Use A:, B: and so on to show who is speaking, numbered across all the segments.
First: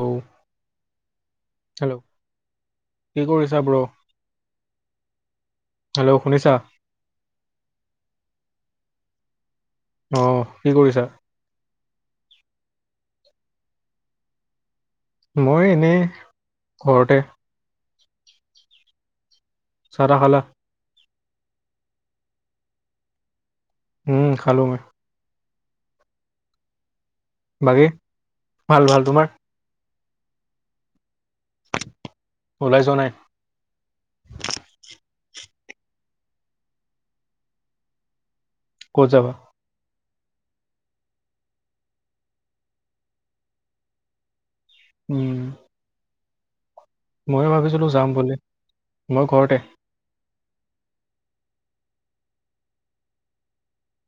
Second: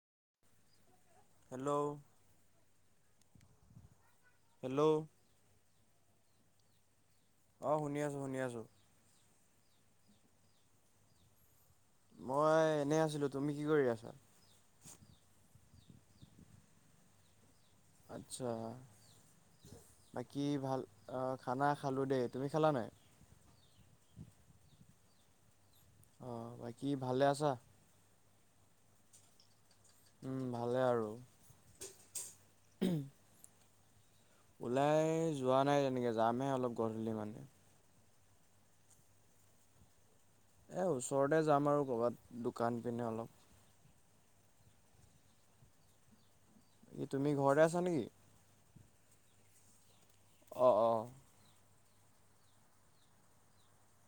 A: Hello
B: hello!
A: কি কৰিছা bro?
B: Hello!
A: Hello! শুনিছা?
B: অ', শুনি আছোঁ, শুনি আছোঁ।
A: অ', কি কৰিছা?
B: মই এনেই আছিলোঁ, তুমি কি কৰি আছা?
A: মই এনেই, ঘৰতে।
B: আচ্ছা।
A: চাহ তাহ খালা
B: বাকী ভাল অ খানা খালো দেই তুমি খালা নাই?
A: উম খালো মই।
B: অ, বাকী ভালে আছা?
A: বাকী ভাল ভাল, তোমাৰ?
B: উম ভালে আৰু।
A: ওলাই যোৱা নাই।
B: ওলাই যোৱা নাই তেনেকে যামহে অলপ গধূলি মানে।
A: ক'ত যাবা?
B: এ ওচৰতে যাম আৰু ক'ৰবাত দোকান পিনে অলপ।
A: উম।
B: কি তুমি
A: ময়ো
B: ঘৰতে আছা
A: ভাবিছিলো
B: নেকি?
A: যাম বুলি। মই ঘৰতে।
B: অঁ অঁ।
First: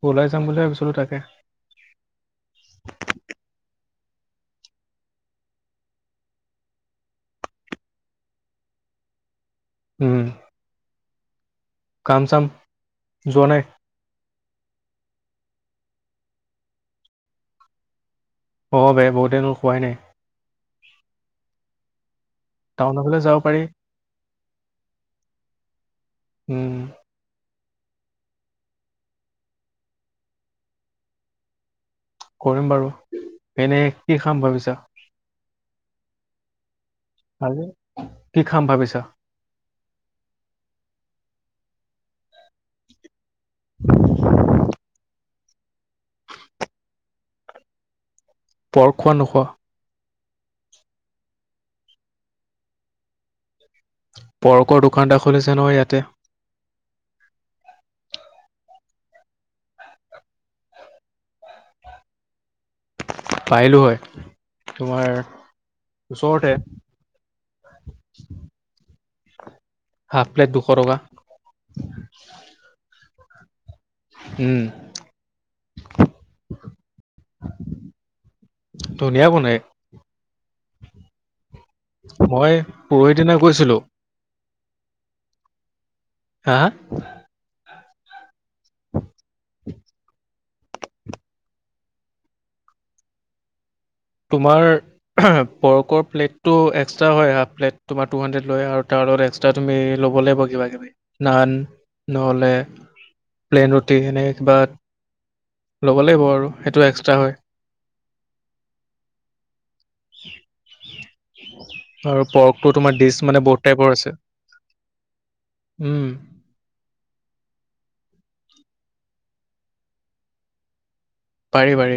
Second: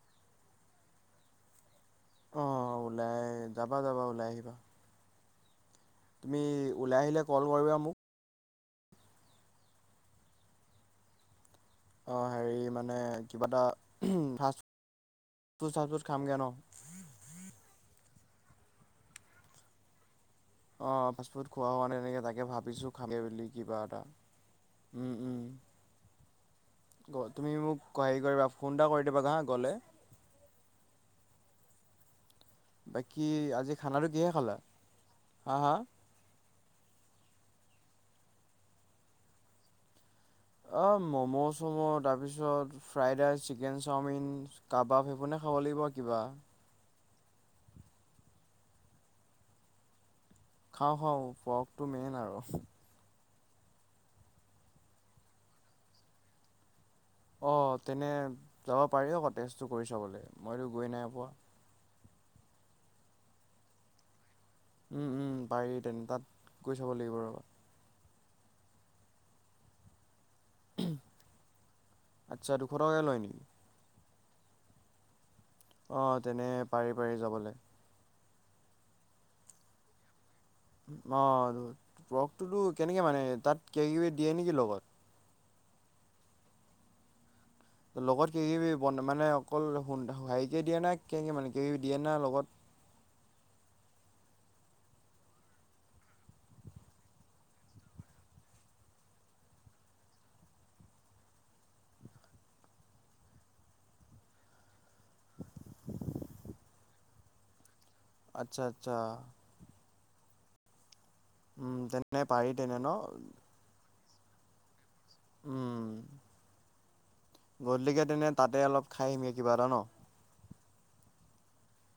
A: ওলাই যাম বুলি ভাবিছিলো তাকে।
B: অ ওলাই যাবা যাবা ওলাই আহিবা। তুমি ওলাই আহিলে কল কৰিবা মোক।
A: উম।
B: অ'
A: কাম চাম
B: হেৰি মানে
A: যোৱা
B: কিবা
A: নাই
B: এটা ফা- ফুদ চাচ-ফুদ খামগে ন'?
A: অ' বে, বহুত দিনো খোৱাই নাই।
B: অ' ফাষ্টফুড খোৱা হোৱা নাই তেনেক। তাকে ভাবিছোঁ
A: টাউনৰ ফালে
B: খামে
A: যাব
B: বুলি
A: পাৰি
B: কিবা এটা। উম - উম।
A: উম
B: তুমি মোক হেৰি কৰিবা, ফোন এটা কৰি দিবা হা, গ'লে।
A: কৰিম বাৰু।
B: বাকী আজি
A: এনে
B: খানাটো
A: কি
B: কিহে
A: খাম
B: খালা
A: ভাবিছা?
B: হা হা
A: কি খাম ভাবিছা?
B: অ ম'ম' চম' তাৰপিছত fried rice chicken chowmein, kebab ভোনে খাব লাগিব কিবা
A: পৰ খোৱা নোখোৱা
B: খাওঁ খাওঁ ফৰটো মেইন আৰু
A: পৰ্কৰ দোকান এটা খুলিছে ন ইয়াতে
B: অ তেনে যাব পাৰি আকৌ তেজটো কৰি চাবলে মইতো গৈ নাই পোৱা
A: পাৰলো হয় তোমাৰ
B: উম উম পাৰি তেনে তাত
A: ওচৰতে
B: গৈ চাব লাগিব ৰবা।
A: [inaudible] হাফ প্লেট দুশ টকা।
B: আচ্ছা দুশ টকাকৈ লয় নেকি
A: উম।
B: অ তেনে পাৰি পাৰি যাবলে।
A: ধুনীয়া বনাই।
B: অ
A: মই
B: ৰসটোতো কেনেকে
A: পৰহি
B: মানে
A: দিনা
B: তাত
A: গৈছিলোঁ।
B: কিবা কিবি দিয়ে নেকি ল গত?
A: হা?
B: লগত কিবা কিবি বন মানে অকল [unintelligible] হাৰি কে দিয়া নে কেনেকে মানে কিবা কিবি দিয়ে না লগত?
A: তোমাৰ পৰ্কৰ প্লেটটো এক্সট্ৰা হয় হাফ প্লেট তোমাৰ টু হাণ্ড্ৰেড লয়, আৰু তাৰ লগত এক্সট্ৰা তুমি ল'ব লাগিব কিবা কিবি, নান নহ'লে প্লেইন ৰুটি এনে কিবা ল'ব লাগিব আৰু সেইটো এক্সট্ৰা হয়।
B: আচ্ছা আচ্ছা। উম
A: [inaudible]
B: তেনে
A: আৰু
B: পাৰি
A: পৰ্কটো
B: তেনে ন
A: তোমাৰ ডিচ মানে বহুত টাইপৰ আছে। [unintelligible]
B: উম গোধিলিকে তেনে তাতে অলপ খাই আহিমগে কিবা এটা ন।
A: পাৰি পাৰি।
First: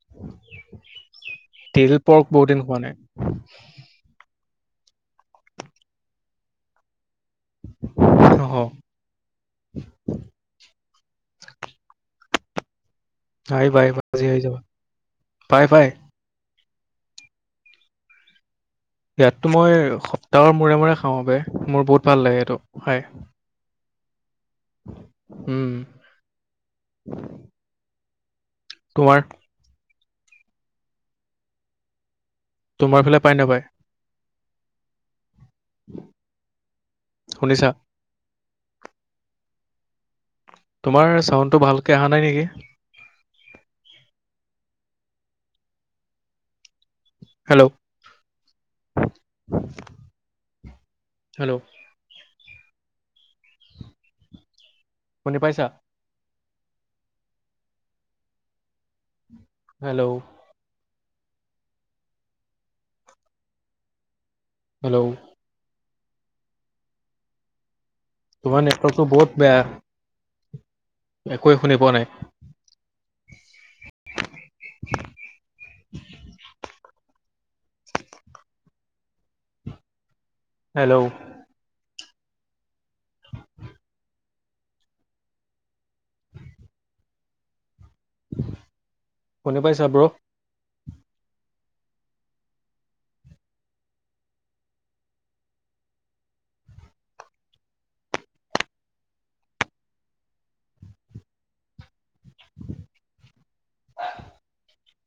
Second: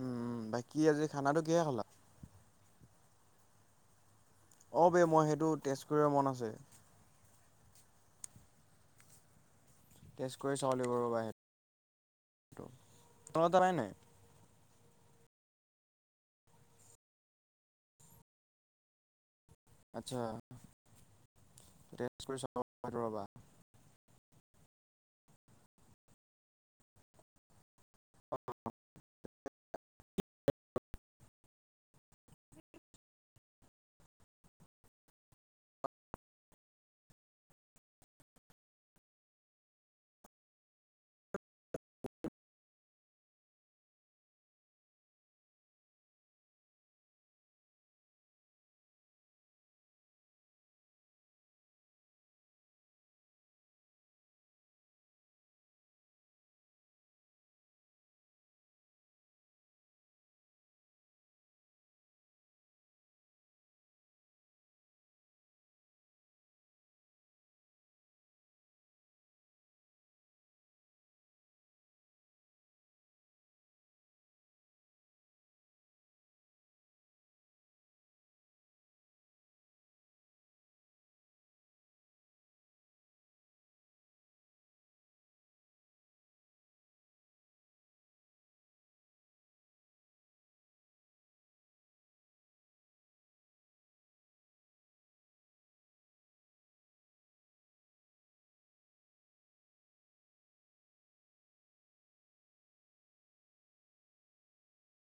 B: উম উম বাকী আজি খানাটো কিহে খালা?
A: তিল পৰ্ক বহুত দিন খোৱা নাই। [unintelligible]
B: অ', বে মই সেইটো তেছ কৰিব মন আছে।
A: অহ'।
B: টেষ্ট [unintelligible] তোমালোকৰ তাত পাই
A: আহিবা
B: নাই?
A: আহিবা আজি আহি যাব। পাই পাই। তাত টো মই
B: আচ্ছা
A: সপ্তাহৰ মূৰে মূৰে খাওঁ বে মোৰ বহুত ভাল
B: টেষ্ট কৰি
A: লাগে
B: চাব
A: এইটো
B: লাগিব
A: খাই।
B: ৰ'বা।
A: উম।
B: অ'।
A: [unintelligible] তোমাৰ ফালে পাই নাপাই। শুনিছা। তোমাৰ চাউণ্ডটো ভালকে অহা নাই নেকি? Hello hello. শুনি পাইছা। হেল্ল'। হেল্ল'। তোমাৰ নেটৱৰ্কটো বহুত বেয়া একোৱে শুনি পোৱা নাই। হেল্ল'। খিনি পাইছা ব্ৰ।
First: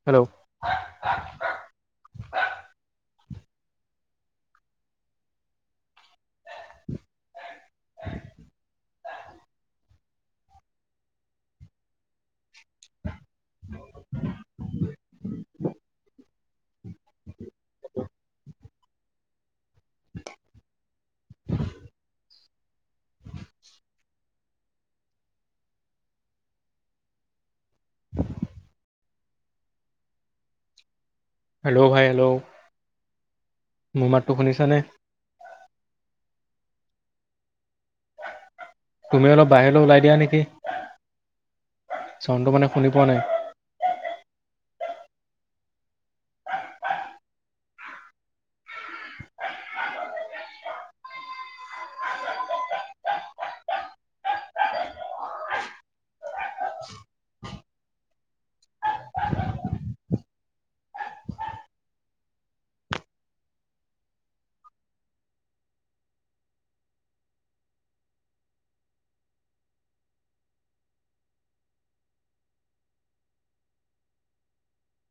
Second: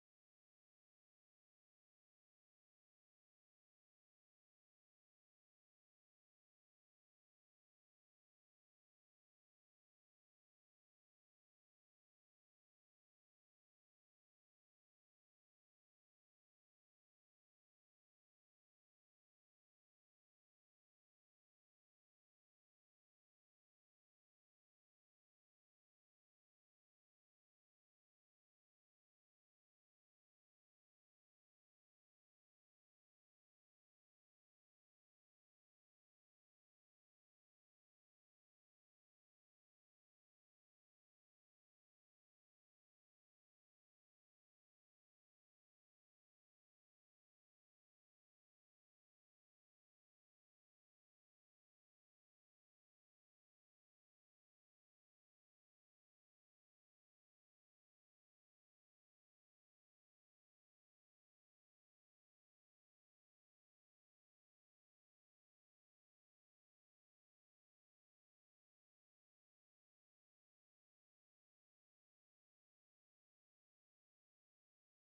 A: হেল্ল'। [inaudible] [inaudible] হেল্ল' ভাই হেল্ল'। মোৰ মাতটো শুনিছানে। তুমি অলপ বাহিৰলৈ ওলাই দিয়া নেকি চাউণ্ড মানে শুনি পোৱা নাই।